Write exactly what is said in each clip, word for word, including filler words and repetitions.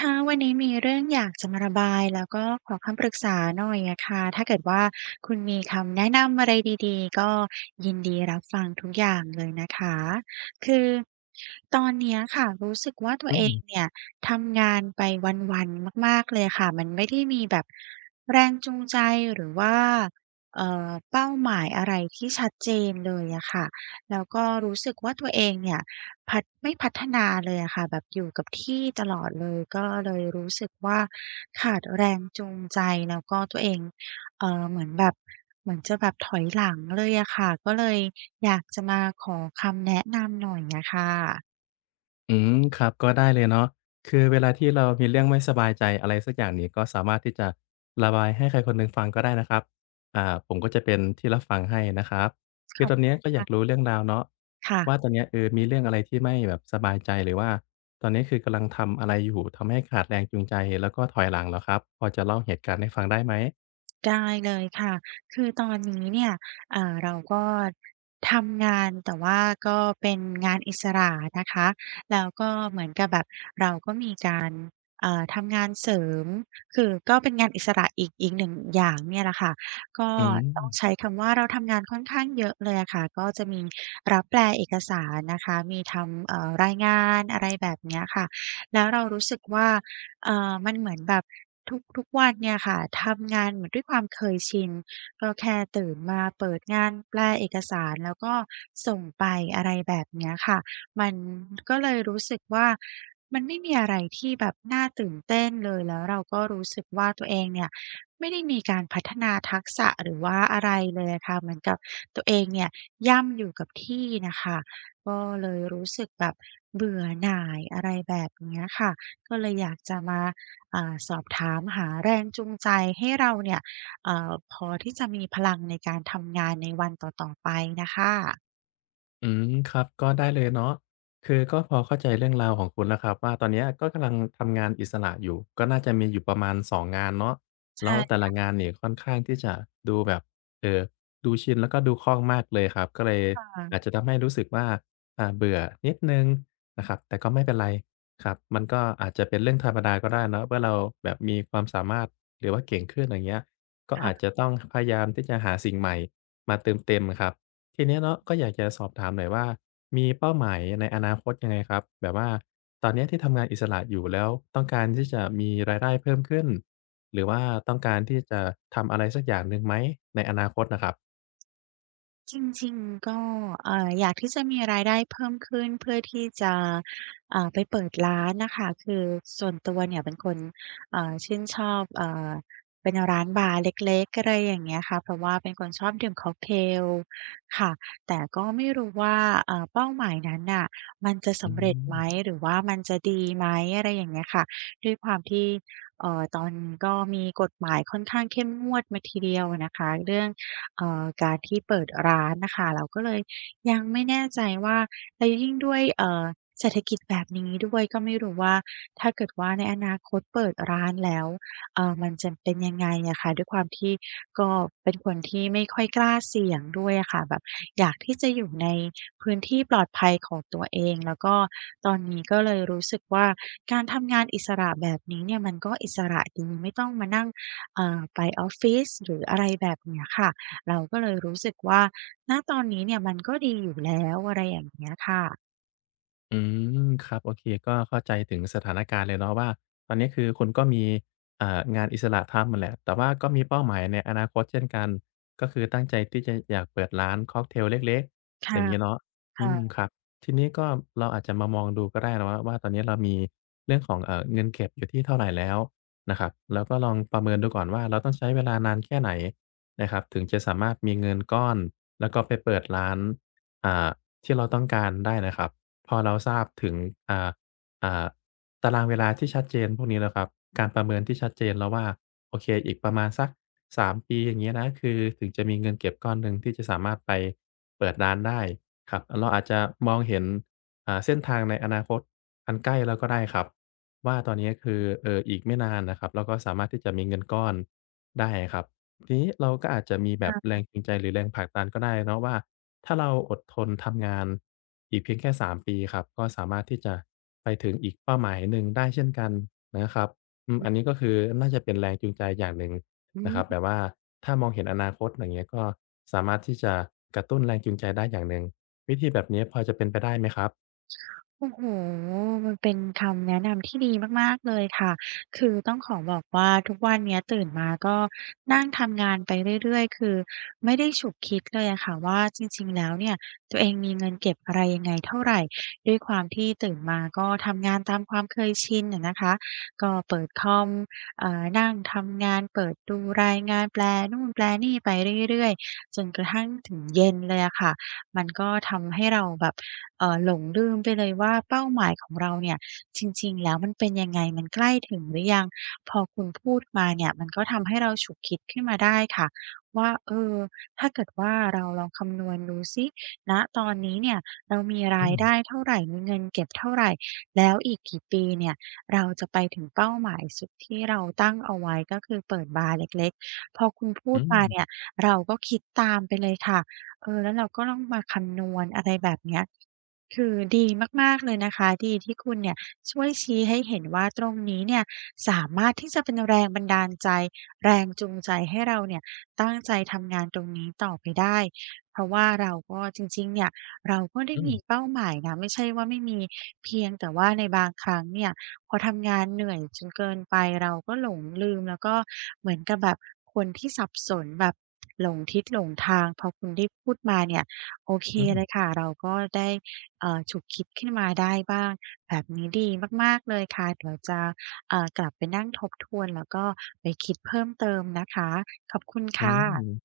ค่ะวันนี้มีเรื่องอยากจะมาระบายแล้วก็ขอคำปรึกษาหน่อยอะค่ะถ้าเกิดว่าคุณมีคำแนะนำอะไรดีๆก็ยินดีรับฟังทุกอย่างเลยนะคะคือตอนเนี้ยค่ะรู้สึกว่าตัวอืเองมเนี่ยทำงานไปวันๆมากๆเลยค่ะมันไม่ได้มีแบบแรงจูงใจหรือว่าเอ่อเป้าหมายอะไรที่ชัดเจนเลยอะค่ะ แล้วก็รู้สึกว่าตัวเองเนี่ยพัฒไม่พัฒนาเลยอะค่ะแบบอยู่กับที่ตลอดเลยก็เลยรู้สึกว่าขาดแรงจูงใจแล้วก็ตัวเองเอ่อเหมือนแบบเหมือนจะแบบถอยหลังเลยอะค่ะก็เลยอยากจะมาขอคำแนะนำหน่อยอะค่ะอืมครับ ก็ได้เลยเนาะคือเวลาที่เรามีเรื่องไม่สบายใจอะไรสักอย่างนี่ก็สามารถที่จะระบายให้ใครคนหนึ่งฟังก็ได้นะครับอ่าผมก็จะเป็นที่รับฟังให้นะครับขคืออตอนบเนี้ยก็อยากรู้เรื่องราวเนาะค่ะว่าตอนเนี้ยเออมีเรื่องอะไรที่ไม่แบบสบายใจหรือว่าตอนนี้คือกำลังทำอะไรอยู่ทำให้ขาดแรงจูงใจแล้วก็ถอยหลังเหรอครับพอจะเล่าเหตุการณ์ให้ฟังได้ไหมได้เลยค่ะคือตอนนี้เนี่ยอ่าเราก็ทำงานแต่ว่าก็เป็นงานอิสระนะคะแล้วก็เหมือนกับแบบ อ่าทำงานเสริมคือก็เป็นงานอิสระอีกอีกหนึ่งอย่างเนี่ยแหละค่ะก็อืต้องใช้ม คำว่าเราทำงานค่อนข้างเยอะเลยอะค่ะก็จะมีรับแปลเอกสารนะคะมีทำเอ่อรายงานอะไรแบบเนี้ยค่ะแล้วเรารู้สึกว่าเอ่อมันเหมือนแบบทุกทุกวันเนี่ยค่ะทำงานเหมือนด้วยความเคยชินก็แค่ตื่นมาเปิดงานแปลเอกสารแล้วก็ส่งไปอะไรแบบเนี้ยค่ะ มันก็เลยรู้สึกว่ามันไม่มีอะไรที่แบบน่าตื่นเต้นเลยแล้วเราก็รู้สึกว่าตัวเองเนี่ยไม่ได้มีการพัฒนาทักษะหรือว่าอะไรเลยอะค่ะเหมือนกับตัวเองเนี่ยย่ำอยู่กับที่น่ะค่ะก็เลยรู้สึกแบบเบื่อหน่ายอะไรแบบเนี้ยค่ะก็เลยอยากจะมาอ่าสอบถามเนี่ยเองน่ะค่ะอืมครับก็ได้เลยเนาะคือก็พอเข้าใจเรื่องราวของคุณแล้วครับว่าตอนเนี้ยก็กำลังทำงานอิสระอยู่ก็น่าจะมีอยู่ประมาณสองงงานเนาะแล้วแต่ใช่ละงานนี่ค่อนข้างที่จะดูแบบเอ่อดูชินแล้วก็ดูคล่องมากเลยครับก็เลยค่ะอาจจะทำให้รู้สึกว่าอ่าเบื่อนิดหนึ่งนะครับแต่ก็ไม่เป็นไรครับมันก็อาจจะเป็นเรื่องธรรมดาก็ได้เนาะเมื่อเราแบบมีความสามารถหรือว่าเก่งขึ้นอย่างเงี้ยก็อาจค่ะ จะต้องพยายามที่จะหาสิ่งใหม่มาเติมเต็มครับ ทีเนี้ยเนาะก็อยากจะสอบถามหน่อยว่ามีเป้าหมายในอนาคตยังไงครับแบบว่าตอนเนี้ยที่ทำงานอิสระอยู่แล้วต้องการที่จะมีรายได้เพิ่มขึ้นหรือว่าต้องการที่จะทำอะไรสักอย่างหนึ่งไหมในอนาคตน่ะครับจริงๆก็เอ่ออยากที่จะมีรายได้เพิ่มขึ้นเพื่อที่จะอ่าไปเปิดร้านน่ะค่ะคือส่วนตัวเนี่ยเป็นคนเอ่อชื่นชอบเอ่อเป็นร้านบาร์เล็กๆอะไรอย่างเงี้ยค่ะเพราะว่าเป็นคนชอบดื่มค็อกเทลค่ะแต่ก็ไม่รู้ว่าเอ่อเป้าหมายนั้นน่ะมันจะอืสำเร็จไหมม หรือว่ามันจะดีไหมอะไรอย่างเงี้ยค่ะด้วยความที่เอ่อตอนนี้ก็มีกฎหมายค่อนข้างเข้มงวดมาทีเดียวอะนะคะเรื่อง เอ่อการที่เปิดร้านน่ะค่ะเราก็เลยยังไม่แน่ใจว่าแล้วยิ่งด้วยเอ่อเศรษฐกิจแบบนี้ด้วยก็ไม่รู้ว่าถ้าเกิดว่าในอนาคตเปิดร้านแล้วเอ่อมันจะเป็นยังไงอะค่ะด้วยความที่ก็เป็นคนที่ไม่ค่อยกล้าเสี่ยงด้วยอะค่ะแบบอยากที่จะอยู่ในพื้นที่ปลอดภัยของตัวเองแล้วก็ตอนนี้ก็เลยรู้สึกว่าการทำงานอิสระแบบนี้เนี่ยมันก็อิสระดีไม่ต้องมานั่งเอ่อไปออฟฟิศหรืออะไรแบบเนี้ยค่ะ เราก็เลยรู้สึกว่าณตอนนี้เนี่ยมันก็ดีอยู่แล้วอะไรอย่างเงี้ยค่ะอืมครับโอเคก็เข้าใจถึงสถานการณ์เลยเนาะว่าตอนนี้คือคุณก็มีอ่างานอิสระทำนั่นแหละแต่ว่าก็มีเป้าหมายในอนาคตเช่นกันก็คือตั้งใจที่จะอยากเปิดร้านค็อกเทลเล็กๆอค่ะย่างงี้เนาะอืมค่ะครับทีนี้ก็เราอาจจะมามองดูก็ได้นะว่าว่าตอนนี้เรามีเรื่องของเอ่อเงินเก็บอยู่ที่เท่าไรแล้วนะครับแล้วก็ลองประเมินดูก่อนว่าเราต้องใช้เวลานานแค่ไหนนะครับถึงจะสามารถมีเงินก้อนแล้วก็ไปเปิดร้านอ่าที่เราต้องการได้นะครับ พอเราทราบถึงอ่าอ่าตารางเวลาที่ชัดเจนพวกนี้แล้วครับการประเมินที่ชัดเจนแล้วว่าโอเคอีกประมาณสักสามปีอย่างเงี้ยนะคือถึงจะมีเงินเก็บก้อนหนึ่งที่จะสามารถไปเปิดร้านได้ครับเราอาจจะมองเห็นอ่าเส้นทางในอนาคตอันใกล้แล้วก็ได้ครับว่าตอนเนี้ยคือเอ่ออีกไม่นานน่ะครับเราก็สามารถที่จะมีเงินก้อนได้ครับ ทีนี้เราก็อาจจะมีแบบแรงจูงใจหรือแรงผลักดันก็ได้เนาะว่าถ้าเราอดทนทำงานอีกเพียงแค่สามปีครับก็สามารถที่จะไปถึงอีกเป้าหมายหนึ่งได้เช่นกันนะครับอืมอันนี้ก็คือน่าจะเป็นแรงจูงใจอย่างหนึ่งอืนะครับแบม บว่าถ้ามองเห็นอนาคตอย่างเงี้ยก็สามารถที่จะกระตุ้นแรงจูงใจได้อย่างหนึ่งวิธีแบบนี้พอจะเป็นไปได้ไหมครับโอ้โหมันเป็นคำแนะนำที่ดีมากๆเลยค่ะคือต้องขอบอกว่าทุกวันเนี้ยตื่นมาก็นั่งทำงานไปเรื่อยๆคือไม่ได้ฉุกคิดเลยอะค่ะว่าจริงๆแล้วเนี่ยตัวเองมีเงินเก็บอะไรยังไงเท่าไรด้วยความที่ตื่นมาก็ทำงานตามความเคยชินอะนะคะก็เปิดคอมเอ่อนั่งทำงานเปิดดูรายงานแปลนู่นแปลนี่ไปเรื่อยๆจนกระทั่งถึงเย็นเลยอะค่ะมันก็ทำให้เราแบบ เอ่อหลงลืมไปเลยว่าเป้าหมายของเราเนี่ยจริงๆแล้วมันเป็นยังไงมันใกล้ถึงหรือยังพอคุณพูดมาเนี่ยมันก็ทำให้เราฉุกคิดขึ้นมาได้ค่ะว่าเออถ้าเกิดว่าเราลองคำนวณดูซิณตอนนี้เนี่ยเรามีอืรายมได้เท่าไรมีเงินเก็บเท่าไรแล้วอีกกี่ปีเนี่ยเราจะไปถึงเป้าหมายสุดที่เราตั้งเอาไว้ก็คือเปิดบาร์เล็กๆพอคุณพูอืดมาเนี่มยเราก็คิดตามไปเลยค่ะเออแล้วเราก็ต้องมาคำนวณอะไรแบบเนี้ย คือดีมากๆเลยนะคะดีที่คุณเนี่ยช่วยชี้ให้เห็นว่าตรงนี้เนี่ยสามารถที่จะเป็นแรงบันดาลใจำงานตรงนี้ต่อไปได้ เพราะว่าเราก็จริงๆเนี่ย เราก็ได้อืมมีเป้าหมายนะไม่ใช่ว่าไม่มีเพียงแต่ว่าในบางครั้งเนี่ยพอทำงานเหนื่อยจนเกินไปเราก็หลงลืมแล้วก็เหมือนกับแบบคนที่สับสนแบบหลงทิศหลงทางพอคุณได้พูดมาเนี่ยโอเคอืมเลยค่ะ เราก็ได้เอ่อฉุกคิดขึ้นมาได้บ้างแบบนี้ดีมากๆเลยค่ะเดี๋ยวจะเอ่อกลับไปนั่งทบทวนแล้วก็ไปคิดเพิ่มเติมนะคะขอบคุณคอืม ่ะ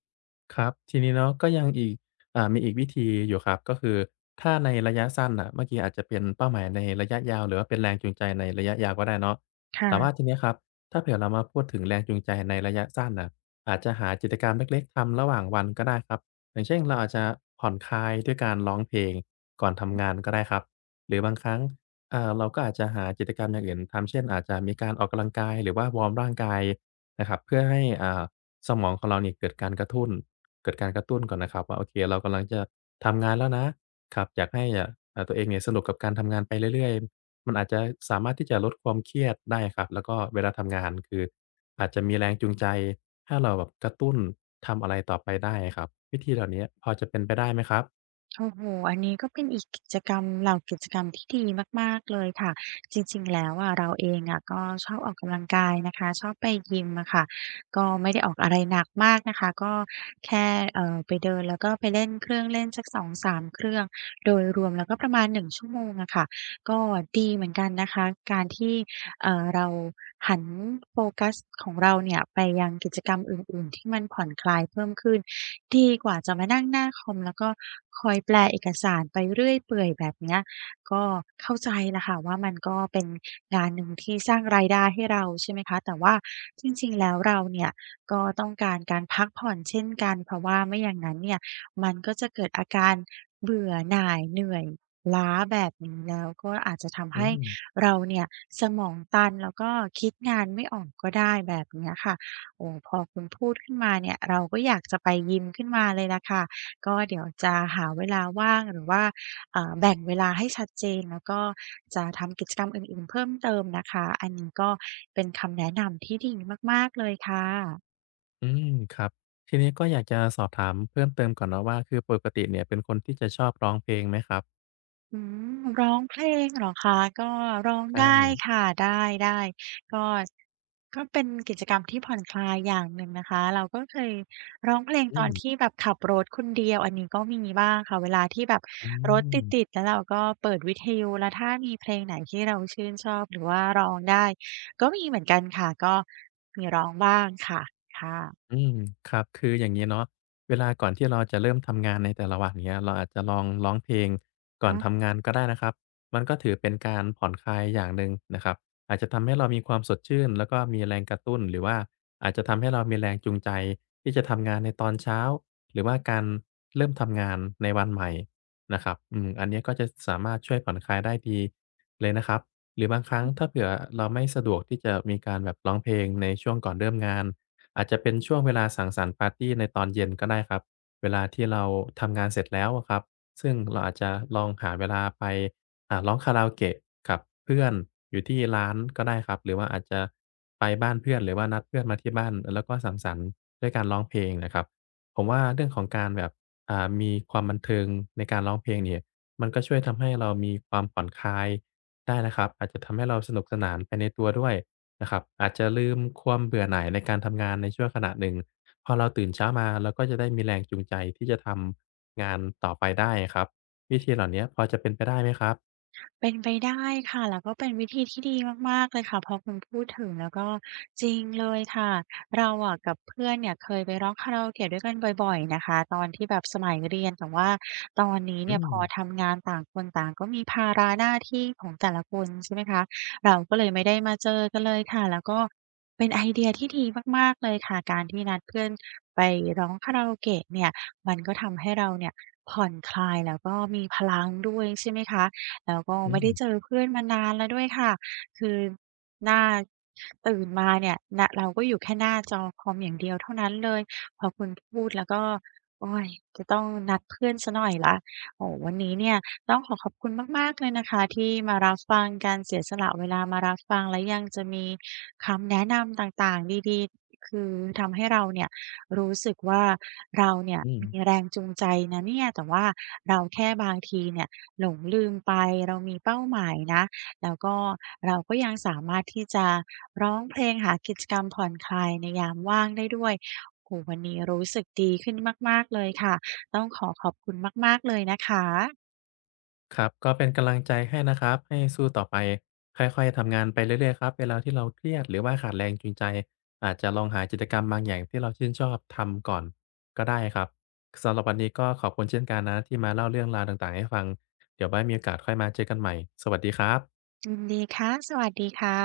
ครับทีนี้เนาะก็ยังอีกอ่ามีอีกวิธีอยู่ครับก็คือถ้าในระยะสั้นน่ะเมื่อกี้อาจจะเป็นเป้าหมายในระยะยาวหรือว่าเป็นแรงจูงใจในระยะยาวก็ได้เนาะแต่ว่าทีค่ะเนี้ยครับถ้าเผื่อเรามาพูดถึงแรงจูงใจในระยะสั้นน่ะอาจจะหากิจกรรมเล็กๆทำระหว่างวันก็ได้ครับอย่างเช่นเราอาจจะผ่อนคลายด้วยการร้องเพลงก่อนทำงานก็ได้ครับหรือบางครั้งอ่าเราก็อาจจะหากิจกรรมอย่างอื่นทำเช่นอาจจะมีการออกกำลังกายหรือว่าวอร์มร่างกายนะครับเพื่อให้อ่าสมองของเราเนี่ยเกิดการกระตุ้น เกิดการกระตุ้นก่อนนะครับว่าโอเคเรากำลังจะทำงานแล้วนะครับอยากให้เอ่าอตัวเองเนี่ยสนุกกับการทำงานไปเรื่อยๆมันอาจจะสามารถที่จะลดความเครียดได้ครับแล้วก็เวลาทำงานคืออาจจะมีแรงจูงใจให้เราแบบกระตุ้นทำอะไรต่อไปได้อะครับวิธีเหล่าเนี้ยพอจะเป็นไปได้ไหมครับโอ้โฮอันนี้ก็เป็นอีกกิจกรรมเหล่ากิจกรรมที่ดีมากๆเลยค่ะจริงๆแล้วอะเราเองอะก็ชอบออกกำลังกายนะคะชอบไปยิมอะค่ะก็ไม่ได้ออกอะไรหนักมากนะคะก็แค่เอ่อไปเดินแล้วก็ไปเล่นเครื่องเล่นสักสองสามเครื่องโดยรวมแล้วก็ประมาณหนึ่งชั่วโมงอะค่ะก็ดีเหมือนกันนะคะการที่ เอ่อเราหันโฟกัสของเราเนี่ยไปยังกิจกรรมอื่นๆที่มันผ่อนคลายเพิ่มขึ้นดีกว่าจะมานั่งหน้าคอมแล้วก็คอยแปลเอกสารไปเรื่อยเปื่อยแบบเนี้ยก็เข้าใจล่ะค่ะว่ามันก็เป็นงานหนึ่งที่สร้างรายได้ให้เราใช่ไหมคะแต่ว่าจริงๆแล้วเราเนี่ยก็ต้องการการพักผ่อนเช่นกันเพราะว่าไม่อย่างนั้นเนี่ยมันก็จะเกิดอาการเบื่อหน่ายเหนื่อยล้าแบบนี้แล้วก็อาจจะทำอืให้ มเราเนี่ยสมองตันแล้วก็คิดงานไม่ออกก็ได้แบบเนี้ยค่ะโอ้พอคุณพูดขึ้นมาเนี่ยเราก็อยากจะไปยิมขึ้นมาเลยล่ะค่ะก็เดี๋ยวจะหาเวลาว่างหรือว่าเอ่อแบ่งเวลาให้ชัดเจนแล้วก็จะทำกิจกรรมอื่นๆเพิ่มเติมนะคะอันนี้ก็เป็นคำแนะนำที่ดีมากๆเลยค่ะ อืมครับทีนี้ก็อยากจะสอบถามเพิ่มเติมก่อนเนาะว่าคือปกติเนี่ยเป็นคนที่จะชอบร้องเพลงไหมครับอืมร้องเพลงเหรอคะก็ร้องใชได้่ค่ะได้ๆก็ก็เป็นกิจกรรมที่ผ่อนคลายอย่างหนึ่งนะคะเราก็เคยร้องเพลงอืตอนมที่แบบขับรถคนเดียวอันนี้ก็มีบ้างค่ะเวลาที่แบบอืรถติดม ๆแล้วเราก็เปิดวิทยุแล้วถ้ามีเพลงไหนที่เราชื่นชอบหรือว่าร้องได้ก็มีเหมือนกันค่ะก็มีร้องบ้างค่ะค่ะอืมครับคืออย่างนี้เนาะเวลาก่อนที่เราจะเริ่มทำงานในแต่ละวันเงี้ยเราอาจจะลองร้องเพลงก่อนอา ทำงานก็ได้นะครับมันก็ถือเป็นการผ่อนคลายอย่างหนึ่งนะครับอาจจะทำให้เรามีความสดชื่นแล้วก็มีแรงกระตุ้นหรือว่าอาจจะทำให้เรามีแรงจูงใจที่จะทำงานในตอนเช้าหรือว่าการเริ่มทำงานในวันใหม่นะครับอืมอันเนี้ยก็จะสามารถช่วยผ่อนคลายได้ดีเลยนะครับหรือบางครั้งถ้าเผื่อเราไม่สะดวกที่จะมีการแบบร้องเพลงในช่วงก่อนเริ่มงาน อาจจะเป็นช่วงเวลาสังสรรค์ปาร์ตีในตอนเย็นก็ได้ครับเวลาที่เราทำงานเสร็จแล้วอะครับซึ่งเราอาจจะลองหาเวลาไปอ่าร้องคาราโอเกะกับเพื่อนอยู่ที่ร้านก็ได้ครับหรือว่าอาจจะไปบ้านเพื่อนหรือว่านัดเพื่อนมาที่บ้านแล้วก็สังสรรค์ด้วยการร้องเพลงนะครับผมว่าเรื่องของการแบบอ่ามีความบันเทิงในการร้องเพลงเนี่ยมันก็ช่วยทำให้เรามีความผ่อนคลายได้นะครับอาจจะทำให้เราสนุกสนานไปในตัวด้วย นะครับอาจจะลืมความเบื่อหน่ายในการทำงานในชั่วขณะหนึ่งพอเราตื่นเช้ามาเราก็จะได้มีแรงจูงใจที่จะทำงานต่อไปได้ครับวิธีเหล่าเนี้ยพอจะเป็นไปได้ไหมครับเป็นไปได้ค่ะแล้วก็เป็นวิธีที่ดีมากๆเลยค่ะพอคุณพูดถึงแล้วก็จริงเลยค่ะเราอะกับเพื่อนเนี่ยเคยไปร้องคาราโอเกะด้วยกันบ่อยๆนะคะตอนที่แบบสมัยเรียนแต่ว่าตอนนี้อืเนี่ยพมอทำงานต่างคนต่างก็มีภาระหน้าที่ของแต่ละคนใช่ไหมคะเราก็เลยไม่ได้มาเจอกันเลยค่ะแล้วก็เป็นไอเดียที่ดีมากๆเลยค่ะการที่นัดเพื่อนไปร้องคาราโอเกะเนี่ยมันก็ทำให้เราเนี่ยผ่อนคลายแล้วก็มีพลังด้วยใช่ไหมคะ แล้วก็อืไม่ได้เจมอเพื่อนมานานแล้วด้วยค่ะ คือหน้าตื่นมาเนี่ยนะเราก็อยู่แค่หน้าจอคอมอย่างเดียวเท่านั้นเลยพอคุณพูดแล้วก็โอ๊ยจะต้องนัดเพื่อนเสียหน่อยแล้วโอ้โฮวันนี้เนี่ยต้องขอขอบคุณมากๆเลยนะคะที่มารับฟังการเสียสละเวลามารับฟังและยังจะมีคำแนะนำต่างๆดีๆคือทำให้เราเนี่ยรู้สึกว่าเราเนี่ยอืมมีแรงจูงใจนะเนี่ยแต่ว่าเราแค่บางทีเนี่ย หลงลืมไปเรามีเป้าหมายนะแล้วก็เราก็ยังสามารถที่จะร้องเพลงหากิจกรรมผ่อนคลายในยามว่างได้ด้วยโอ้โฮวันนี้รู้สึกดีขึ้นมากๆเลยค่ะต้องขอขอบคุณมากๆเลยนะคะครับก็เป็นกำลังใจให้นะครับให้สู้ต่อไปค่อยๆทำงานไปเรื่อยๆครับเวลาที่เราเครียดหรือว่าขาดแรงจูงใจอาจจะลองหากิจกรรมบางอย่างที่เราชื่นชอบทำก่อนก็ได้ครับสำหรับวันนี้ก็ขอบคุณเช่นกันนะที่มาเล่าเรื่องราวต่างๆให้ฟังเดี๋ยวไว้มีโอกาสค่อยมาเจอกันใหม่สวัสดีครับยินดีค่ะสวัสดีค่ะ